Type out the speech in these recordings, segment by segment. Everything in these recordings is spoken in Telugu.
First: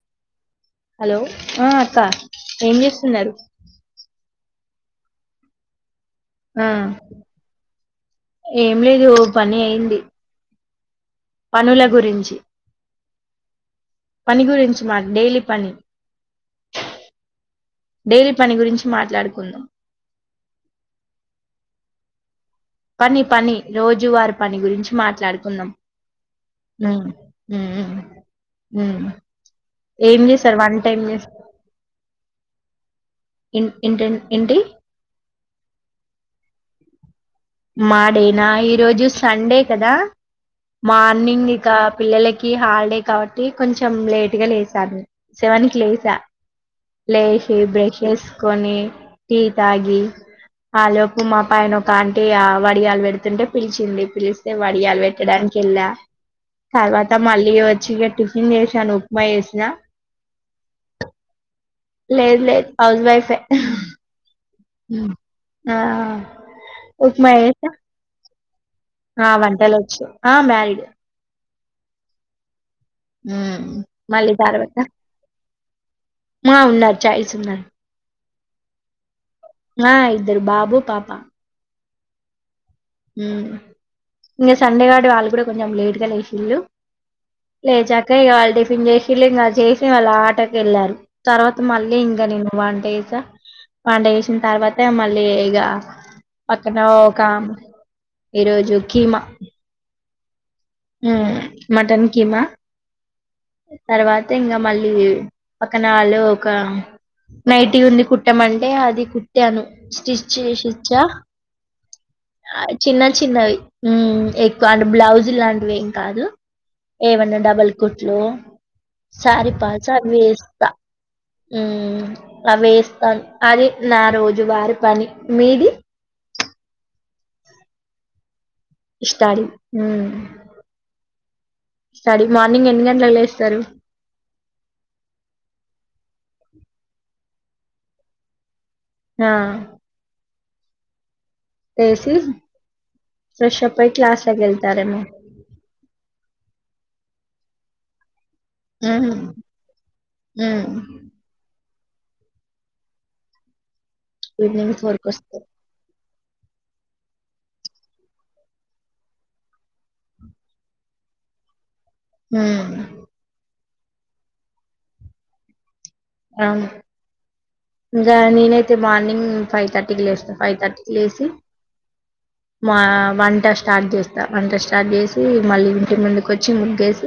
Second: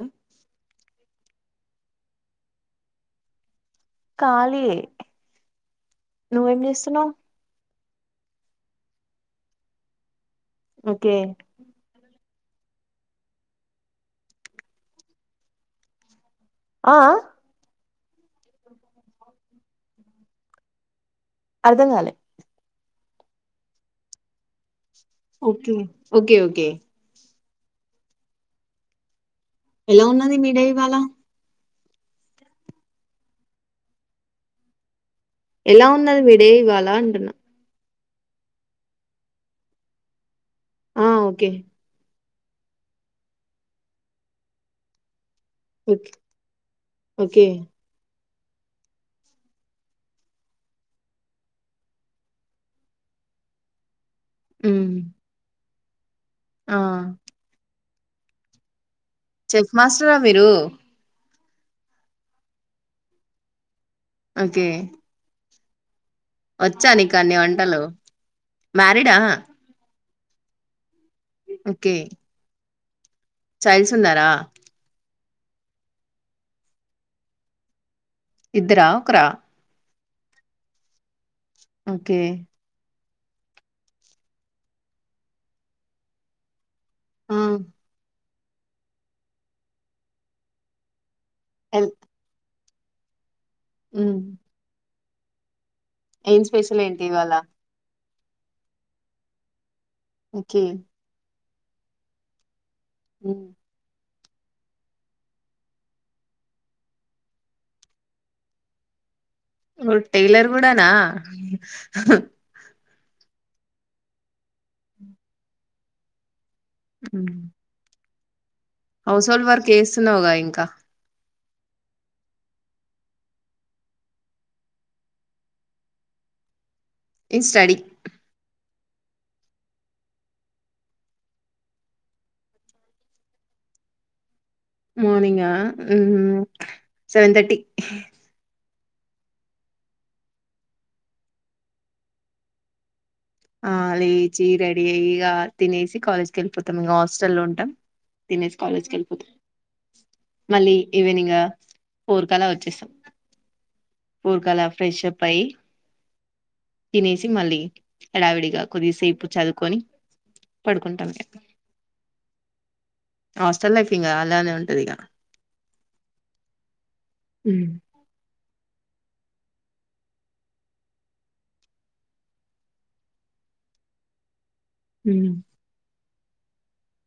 ఆ హలో ఆ అక్క ఏం చేస్తున్నారు కాాలే నువ్వేం ఆ చేస్తున్నావు ఏం లేదు పని అయింది ఓకే పనుల గురించి పని గురించి మా డైలీ పని ఆ డైలీ పని గురించి మాట్లాడుకుందాం అర్ధంంగాాలి పని పని రోజువారి పని గురించి మాట్లాడుకుందాం ఓకే ఓకే ఓకే హ ఎలా ఏం ఉన్నది మీ చేస్తార్ డే వన్ ఇవాళ టైమ్ చేస్తార్ ఇ ఇన్ ఇంటిడి ఎలా ఉన్నది మీడే ఇవాళ అంటున్నా మాడేనా ఈరోజు సండే కదా ఆ ఓకే మార్నింగ్ ఇక పిల్లలకి క హాలిడే కాబట్టి కొంచెం లేట్ గా లేసాను సెవెన్ క్ ఓకే లేసా ఓకే లేస్ బ్రష్ ని టీ తాగి ఆ లోపు మా పైన ఒక వడియాలు పెడుతుంటే పిలిచింది పిలి ఉమ్ వడియాాల వెట్టడానికిల్ ఆ సాలవాత మాాలచ్చ వచ్చెట్టిషాను చెఫ్ మాస్టరా మీరు లేదు లేదు హౌస్ వైఫే ఓకే ఆ ఉప్మా వచ్చానుకన్ని చేసా వంటలు మ్యారీడా ఆ వంటలు వచ్చు ఆ మ్యారీడ్ ఓకే ఉ చైల్డ్స్ ఉన్నారా మళ్ళీ దర్వాత మా ఉన్నారుచఐజ ఉన్నాని ఇద్దరా ఒకరా ఆ ఇద్దరు బాబు పాపా ఓకే ఇంకా సండే గడ వాళ్ళు కూడా కొంచెం లేట్గా లేషల్ళలు ఆ లేజాకయ వాల్ టిఫెన్ చేసిళ్ళ ఇంకా చేసి వాళ్ళ ఆటకి వెళ్ళారు తర్వాత ఎల్ మళ్ళీ ఇంకా నేను వన్ డేసా ఉమ్ పడుగేసిన తర్వాత మళ్ళీ లేగా ఏం పక్కన స్పెషల్ ఓ ఏంటి ఇవాళ కామ్ ఈరోజు కీమా ఓకే మ్ మటన్ కిమా ఉమ్. తర్వాత ఇంకా మళ్ళీ పక్కనాలో ఒక నైటి ఉంది కుట్టమంటే అది కు టైలర్ కూడానా ఆ, చిన్న చిన్నవి ఎక్కువ అంటే బ్లౌజ్ లాంటి అవేం కాదు ఏవన్న ఉమ్. డబల్ కుట్ హలో హౌస్ హోల్డ్ చారి వర్క్ పాచ చేస్తున్నావుగా వేస్ ఇంకా అ వేస్తాను అది నా రోజు వారి పని మీది ఇన్ స్టడి ఇస్తారు సడీ మార్నింగ్ ఎన్ని గంటలలకు లేస్తారు మార్నింగ ఆ సెవెన్ థర్టీ ఆ కేసీ ఆ లేచి రెడీ అయ్యి ఇక తినేసి కాలేజ్కి వెళ్ళిపోతాం ఇంకా హాస్టల్లో లో ఉంటాం తినేసి కాలేజ్కి హ్మ్. వెళ్ళిపోతం హ్మ్. మళ్ళీ ఈవినింగ్ ఊరికనే వచ్చేసాం ఇని మీ ఫర్కస్త తినేసి మళ్ళి ఎడావిడిగా కొద్దిసేపు చదువుకొని పడుకుంటాం క హ్మ్ చాల్కింగా అలానే ఉంటరిగా ఆ ఇకా ననయి యితే మార్నింగ్ ఫైవ్ థర్టీకి లేస్తా ఫైవ్ థర్టీ లేసి వంట స్టార్ట్ చేస్తా వ స్ స్టార్ట్ చేసి మళ్ళీ ఇంటి ముందు కొంచెం ముగ్గేసి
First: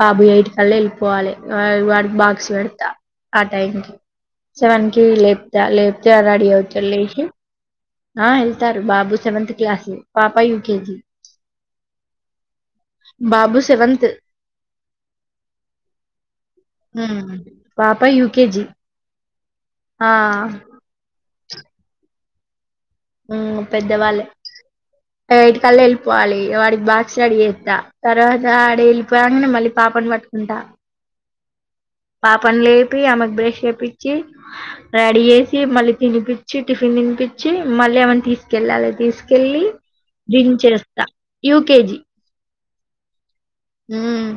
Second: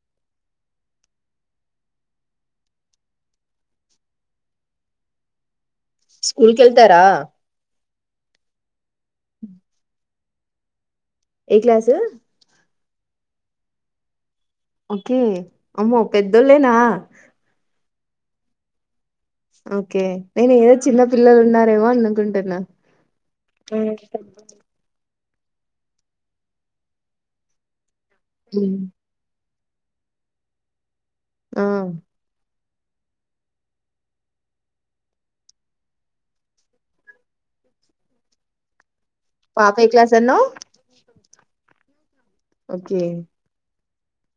బాబు ఎటి కల్ళ వెళ్ళిపోవాలి వాడికి బాక్స్ పెడతా ఆ టైం క సెవెన్ కి లేపు తలచలేసి రెడీ స్కూల్ కి వెళ్తారా అయ్యిసి ఆ వెళ్తారు బాబు సెవెంత్ క్లాస్ పాప యూకేజీ ఏ క్లాసు బాబు సెవెంతంత్ ఓకే అమ్మో పెద్దోళ్ళేనా ఉమ్ పాప యయుకేజీ ఓకే నేను ఏదో చిన్న పిల్లలు ఉ నరేవా అన్నకుంటేన్నా ఉ పెద్దవాళ్ళే ఎయిట్ కెల్లా వెళ్ళిపోవాలి వాడికి బాక్స్ రెడీ చేస్తా తర్వాత ఆడ వెళ్లిపోగనే మళ్ళీ పాప వాట్కుంట ఆ పాపంలే ఆమెకు బ్రేష్ చేయిించి రెడీ చేసి మళ్ళీ తినిపించి టిఫిన్ తినిపించి మళ్ళీ ఆమని తీసుకెళ్ళాలి తీసుక కెళ్ళి పాప ఏ క్లాస్ అన్నావ్ దేస్తా యూకేజి ఓకే హ్మ్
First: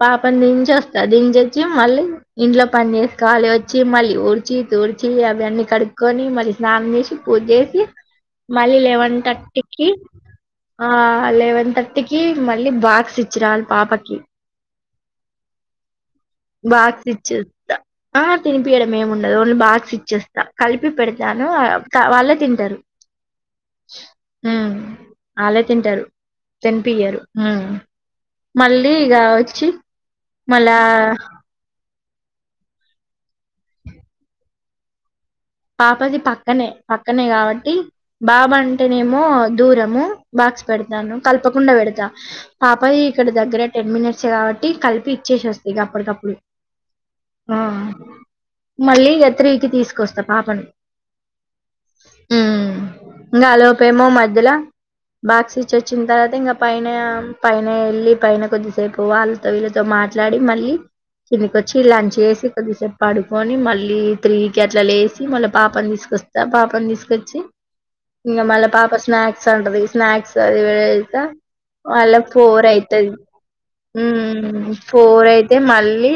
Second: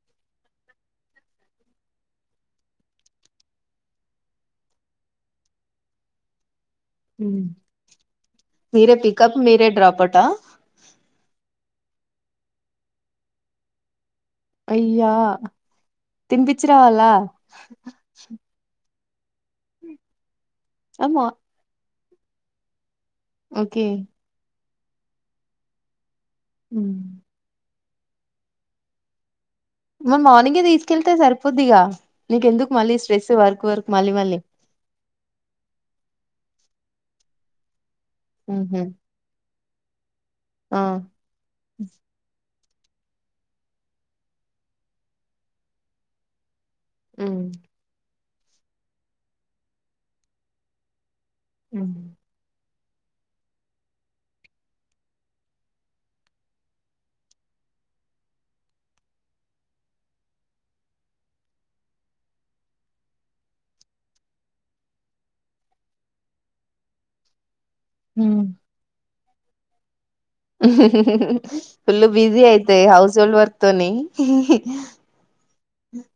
పాపని దించ వస్తా దించ వచ్చి మళ్ళీ ఇంట్లో పని వేసి ళి వచ్చి మళ్ళీ ఊడిచి తూడిచి అవి అన్నీ కడుక్కకొని మళ్ స్నానం చేసి పూజ చేసి మళ్ళీ మీరే లెవెన్ పికప్ మీరే థర్టీకి డ్రాపౌటా ఆ లెవెన్ తార్టికి మళ్ళీ బాక్స్ ఇచ్చరి పాపకి అయ్యా తింపిచ్చ రావాలా మేము ఉండదు ఓన్లీ బాగస్ ఇచ్చేస్తంది కలిపి అమ్మా పెడతాను వాళ్ళే తింటారు ఓకే ఆలా తింటారు తెంపియరు హ్మ్ మళ్ళీ ఈ మరి మార్నింగే తీసుకెళ్తే సరిపోద్దిగా నీకెందుకు మళ్ళీ స్ట్రెస్ వర్క్ వర్క్ మళ్ళీ మళ్ళీ పాపది పక్కనే పక్కనే కాబట్టి ఉహు బాబంటేనేమో.. దూరము బాక్స్ ఆ పెడతాను. కల్పకుండా పెడ్తా పాపది ఇక్కడ దగ్గర టెన్ మినిట్స్ కాబట్టి కలిపి ఇచ్చేసి వస్తా ఇగ అప్పటికప్పుడు ఉమ్ ఆ మళ్ళీ ఎత్రీకి తీసుకొస్తా పాపని హ్ కా ఆలోపేమో మధ్యల బాక్స్ ఇచ్చొచ్చిన తర్వాత ఇంకా పైన పైన ఎళ్ళి పైన కొద్దిసేపు వాళ్ళతో వీళ్ళతో మాట్లాడి మళ్ళీ కిందికి వచ్చి లంచ్ చేసి కొద్దిసేపు పడుకొని మళ్ళీ త్రీకి అట్ల లేస్ మళ్ళ పాపని తీసుకొస్తా పాపని తీసుకొచ్చి ఇగ ఉమ్ మళ్ళ పాప స్నాక్స్ [unintelligible] స్నాక్స్ అది పెడ్త ఫుల్ మళ్ళ బిజీ ఫోర్ అయితాయి అయితది హౌస్ హోల్డ్ వర్క్ తోని ఫోర్ మ్ అయితే మళ్ళీ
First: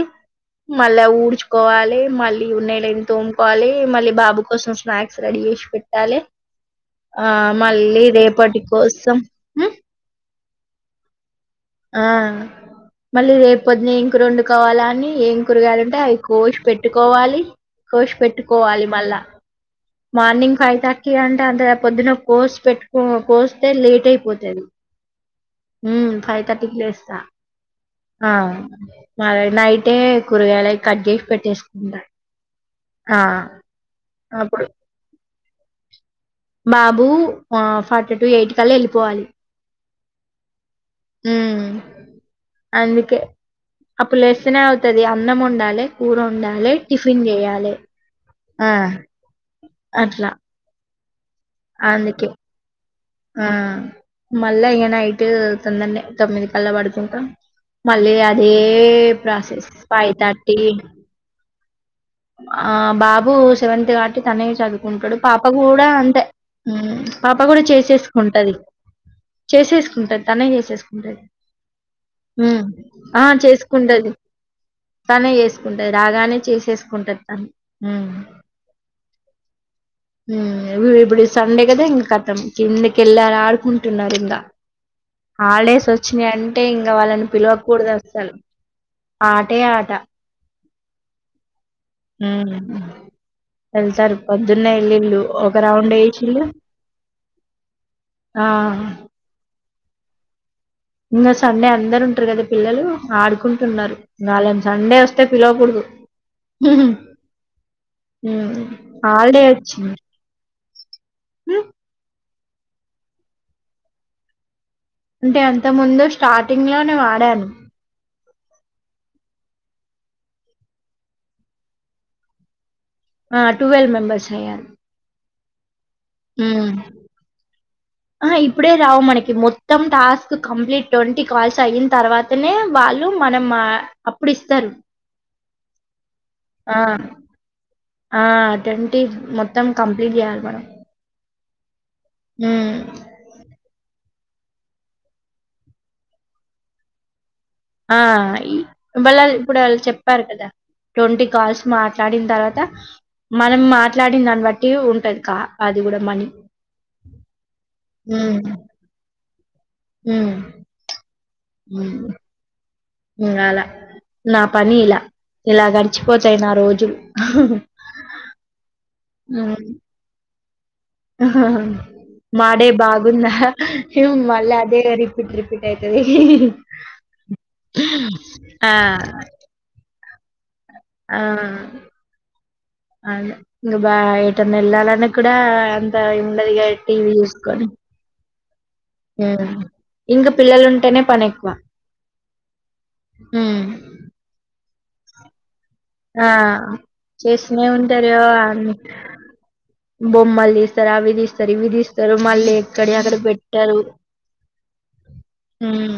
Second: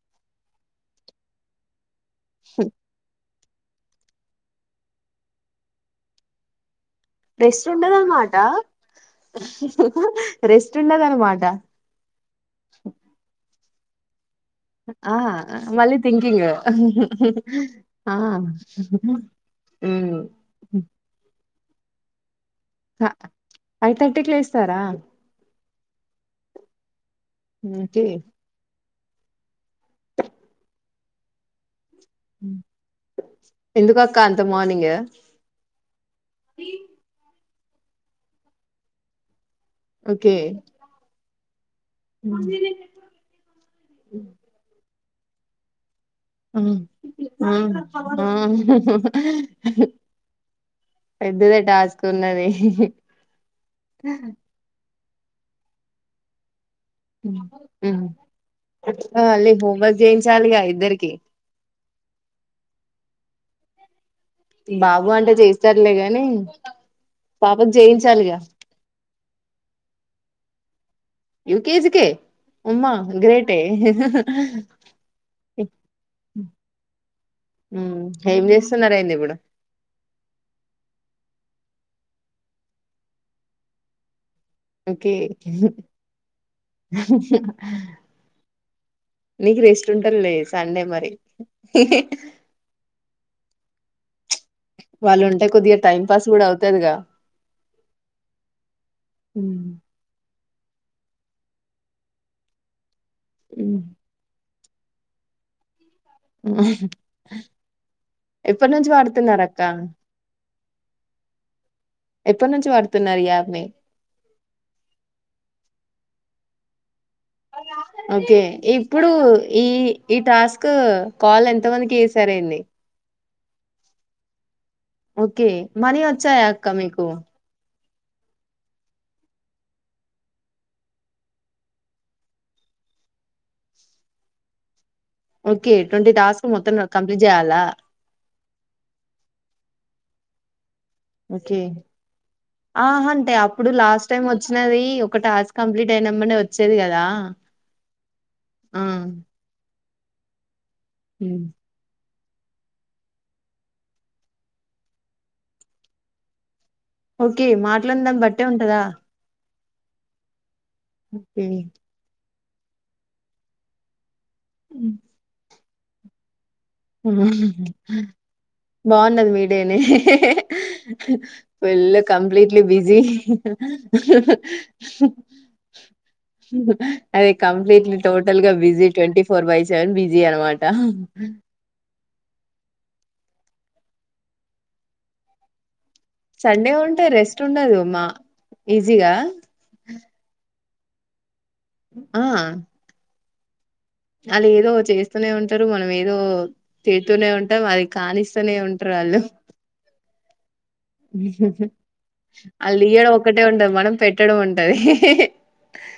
మళ్ళా ఊడ్చుకోవాలి మళ్ళి ఉన్నయి లేని తోం వాలి మళ్ళీ బాబు కోసం స్నాక్స్ రెడీ చేసి పెట్టాలె ఆ రెస్ట్ మళ్ళీ ఉండదన్నమాట రేపటి కోసం రెస్ట్ ఉండదన్నమాట. ఆ మళ్ళీ రేప్ [inaudible] ఇంక రొండు కోవాలని ఆ ఏం మళ్ళీ కురగాలుంటే అవి థింకింగ్ కోష్ పెట్టుకోవాలి. కోష్ ఆ పెట్టుకోవాలి మళ్ళా హ్మ్ మార్నింగ్ ఫైవ్ థర్టీ అంటే అంత పొద్దున్న కోష్ పెట్టుకో క కోస్తే ఫైవ్ లేట్ థర్టీకి అయిపోతది. లేస్తారా హ్మ్ ఫైవ్ థర్టీకిలేస్తా ఓకే మ నైటే కూరగాయలయి కట్చేసి పెట్టేసుకుంటా ఆ ఎందుకక్క అంత మార్నింగ్ బాబూ ఆ ఫార్టీ టు ఎయిట్ కల్లా ఎళ్ళిపోవాలి. ఓకే హ్ హ్మ్ అందుకే అప్పులేస్తేనే తది అన్నం వండాలె. కూర ఉండాలి హ్మ్ టిఫిన్ హ్మ్ చేయాలి ఆ అట్లా పెద్దదే టాస్క్ అందుకే ఉన్నది ఆ మళ్ళా ఏనై [unintelligible] తొమ్మిది కల్ల పడుకుంటం హ్మ్ మళ్ళీ అదే మళ్ళీ ప్రాసెస్ హోంవర్క్ ఫైవ్ థర్టీ చేయించాలిగా ఇద్దరికి ఆ బాబు సెవెంతగా తనే బాబు చదువుకుంటాడు అంటే పాప కూడా చేస్తారులే అంటే గాని పాప కూడా పాపకు చేయించాలిగా చేసేసుకుంటది చేసేసుకుంటారు తనేం చేసేసుకుంట యూకేజీకే ఉ అమ్మా ఆ గ్రేటే చేసుకుంటది‌తనే చేసుకుంటది రాగానే చేసేసుకు హు హ్మ్ ఏం చేస్తున్నారేంది ఇప్పుడు ఇ ఇప్పుడి స ఉండే కదా ఇంకా గతం కిందకెళ్ళి ఆడుకుంటున్నారు ఇంకా ఓకే హాలిడేస్ వచ్చినాయి అంటే‌ఇంకా వాళ్ళని పిలువకకూడదు అసలు ఆటే నీకు రెస్ట్ ఆట ఉంటదిలే సండే మరి హ వెళ్తారు పొద్దున్నె ఎల్లిల్ళు‌ వాళ్ళు ఉంటే ఒక కొద్దిగా రౌండ్ టైం పాస్ వేసిల్లు కూడా అవుతదిగా ఆ హ్మ్. ఇ సండే అందరు ఉంటారు కదా పిల్లలు హ్మ్. ఆడుకుంటున్నారు‌ నాల సండే వస్తే పిలవకూడదు హు ఎప్పటినుంచి వాడుతున్నారక్క హు ఎప్పటి నుంచి వాడుతున్నారు ఈ ఆప్ ని అంటే అంత ముందు స్టార్టింగ్ లోనే వా డాను ఓకే ఇప్పుడు ఈ ఈ టాస్క్ కాల్ ఎంత మందికి చేసారేంది ఆ టువెల్వ్ మెంబెర్స్ అయ్యారు ఓకే మనీ వచ్చా క్క మీకు ఆ ఇప్పుడే రావు మనకి మొత్తం టాస్క్ కంప్లీట్ ట్వంటీ కాల్స్ అయిన తర్వాతనే వాళ్ళు మనం అప్పుడు ఇస్తారు ఓకే ట్వంటీ టాస్క్ మొత్తం కంప్లీట్ చేయాలా ఆ అటువంటి మొత్తం కంప్లీట్ చెయాలి మనం ఓకే ఉమ్, ఆ అంటే అప్పుడు లాస్ట్ టైం వచ్చినది ఒక టాస్క్ కంప్లీట్ అయిన మనే వచ్చేది కదా ఆహ్ ఆ ఇగ్ మాళ్ళ ఇప్పుడు వాల్ చెప్ పరూకదా ట్వంటీ హ్మ్. కాల్స్ మా మాట్లాడిన తర్వాత. మనం మాట్లాడిన దాన్ని బట్టి ఉంటది. కా అది కూడా మనీ. ఓకే మాట్లాడిన దాన్ని బట్టే ఉంటదా. ఉహ్మ్ ముప్పే నువ్ రాళ్ళ నా పనీలా ఇలా గడిచిపోతయి నా రోజులు ఉహ్ హు హు బాగున్నది. ఉమ్ మీడేనే హా హా ఫుల్ మా కంప్లీట్లీ డే బిజీ. బాగుందా మళ్ళీ అదే రిపీట్ రిపీట్ అయితది ఉహ్మ్ ఐ కంప్లీట్లీ టోటల్ గా ఆ busy twenty four by seven Bij G అనమాట్ హా ఉహ్ ఆ అదే ఇంకా బా ఏటనా వెళ్లాలన్న కూడా. ఉండదిగా సండే ఉంటే టీవీ రెస్ట్ చూసుకొని. ఉండదు మా ఈజీగా ఆహ్ ఇంకా పిల్లలు టేనే పనేక్కువా. ఆహ్ ఉహ్మ్ అది ఏదో చేస్తూనే ఉంట్ ఆ ఉంటాం చేస్తునే అది ఉంటారు. కానిస్తూనే ఉంటారు వాళ్ళు బొమ్మలు తీస్తారు. అవి తీస్తారు. ఇవి తీస్తారు మళ్ళీ వాళ్ళు ఎక్కడ ఇయ్యడం అక్కడ ఒకటే ఉంటది పెట్టరు. మనం పెట్టడం ఉంటది ఉహ్మ్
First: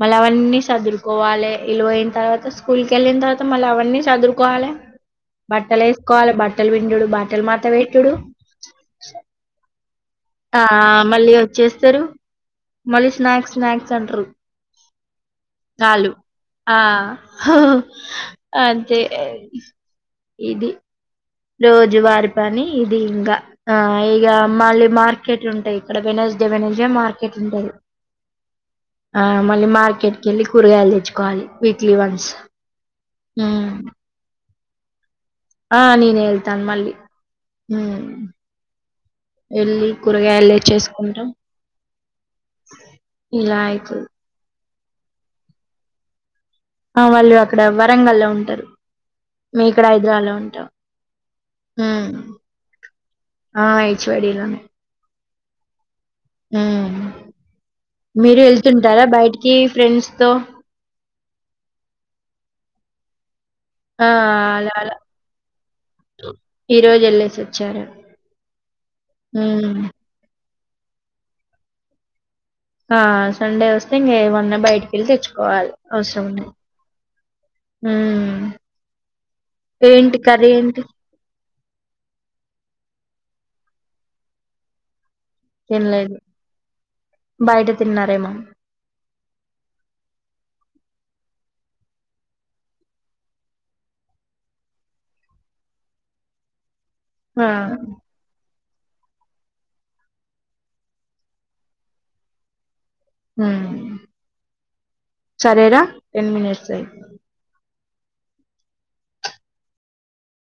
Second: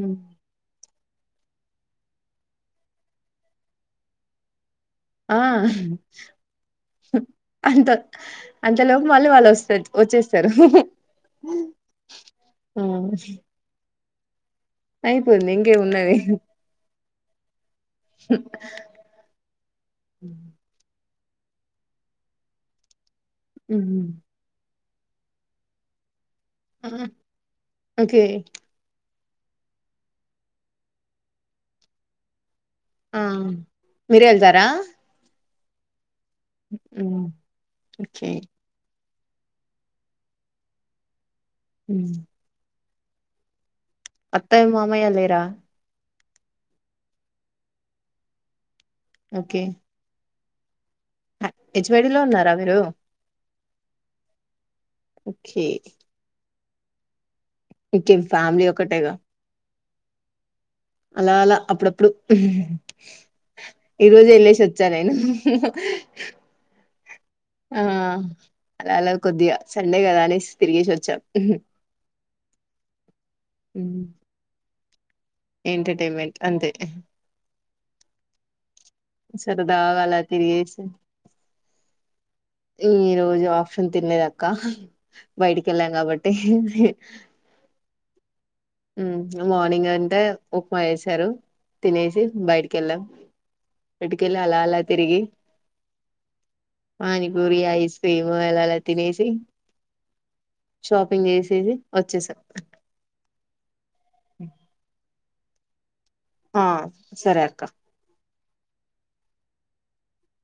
మళ్ళీ అవన్నీ సదురుకోవాలి. వీళ్లు పోయిన తర్వాత. స్కూల్ కి వెళ్ళిన తర్వాత మళ్ళీ అవన్నీ. సదురుకోవాలే. ఆహ్ బట్టలు మడత అంతక్ పెట్టుడు. అంతలోకి మళ్ళీ వాళ్ళు వస్తద్ ఆ మళ్ళీ వచ్చేస్తరు. ఆ! మళ్ళీ స్నాక్స్, స్నాక్స్ అంట్రూ. అయిపోయింది [inaudible] చాలు ఇంకేమున్నది ఆహ్ హహ అంతే హ్మ్. ఇది రోజు వారి పని ఇది ఇంగా ఆహ్ హ్మ్. ఈగ మల్లి మార్కెట్ ఉంటాయి. ఇక్కడ Wednesday Wednesday market ఉంటది. ఓకే ఆహ్ మళ్ళీ మార్కెట్కి వెళ్ళి కూరగాయలు తెచ్చుకోవాలి. వీక్లీ వన్స్ ఆమ్ ఉమ్. మీరేల్ద రా ఆ నేనిల్ తన్ మళ్ళి హు ఓకే ఎళ్ళి కూరగాయలు తెచ్చుసుకుంటం. హు ఇలాయితు అత్తయ్య మామయ్య లేరా ఆ వాళ్ళు అక్కడ వరంగల్లో ఉంటరు. మీ ఇక్కడ హైదరాలో ఉ టా హెచ్వడిలో ఉన్నారా మీరు ఆ చ్చ్ యై డి లొనె ఓకే హు ఇంకేం మీరు ఫ్యామిలీ ఎళ్తుంటారా ఒకటేగా బయటికి ఫ్రెండ్స్ తో అలా అలా అప్పుడప్పుడు ఈ ఆ రోజు అలా ఎళ్ళెసొచ్చా అలా నేను, ఈ రోజు వెళ్ళేసి ఆ వచ్చారు అలా అలా కొద్దిగా ఉమ్. సండే కదా అనేస్ తిరిగేసి వచ్చా హుహ్ ఆస్ సండే వస్తే ఇంగే వన్న బయిట్ ఇళ్ తెచ్చ్ కోవాలి, అవసరం ఎంటర్టైన్మెంట్ ఉన్న అంతే సరదాగా అలా హు తిరిగేసి ఈ రోజు ఆప్షన్ తిన్నదక్క బైటికెళ్లాం తినలేదు కాబట్టి ప్రేమ హు చ్ మార్నింగ్ అంతా ఉప్మా ఎశారు, తినేసి బయటికెళ్ళాం, ఇటికెళ్ళి అలా అలా తిరిగి ఆ పానిపూరి ఐస్ క్రీమ్ ఎలాలా తినేసి షాపింగ్ చేసేసి వచ్చేస హు [unintelligible] సరేరా టెన్ ఆ మినిట్స్ అయి సరే అక్క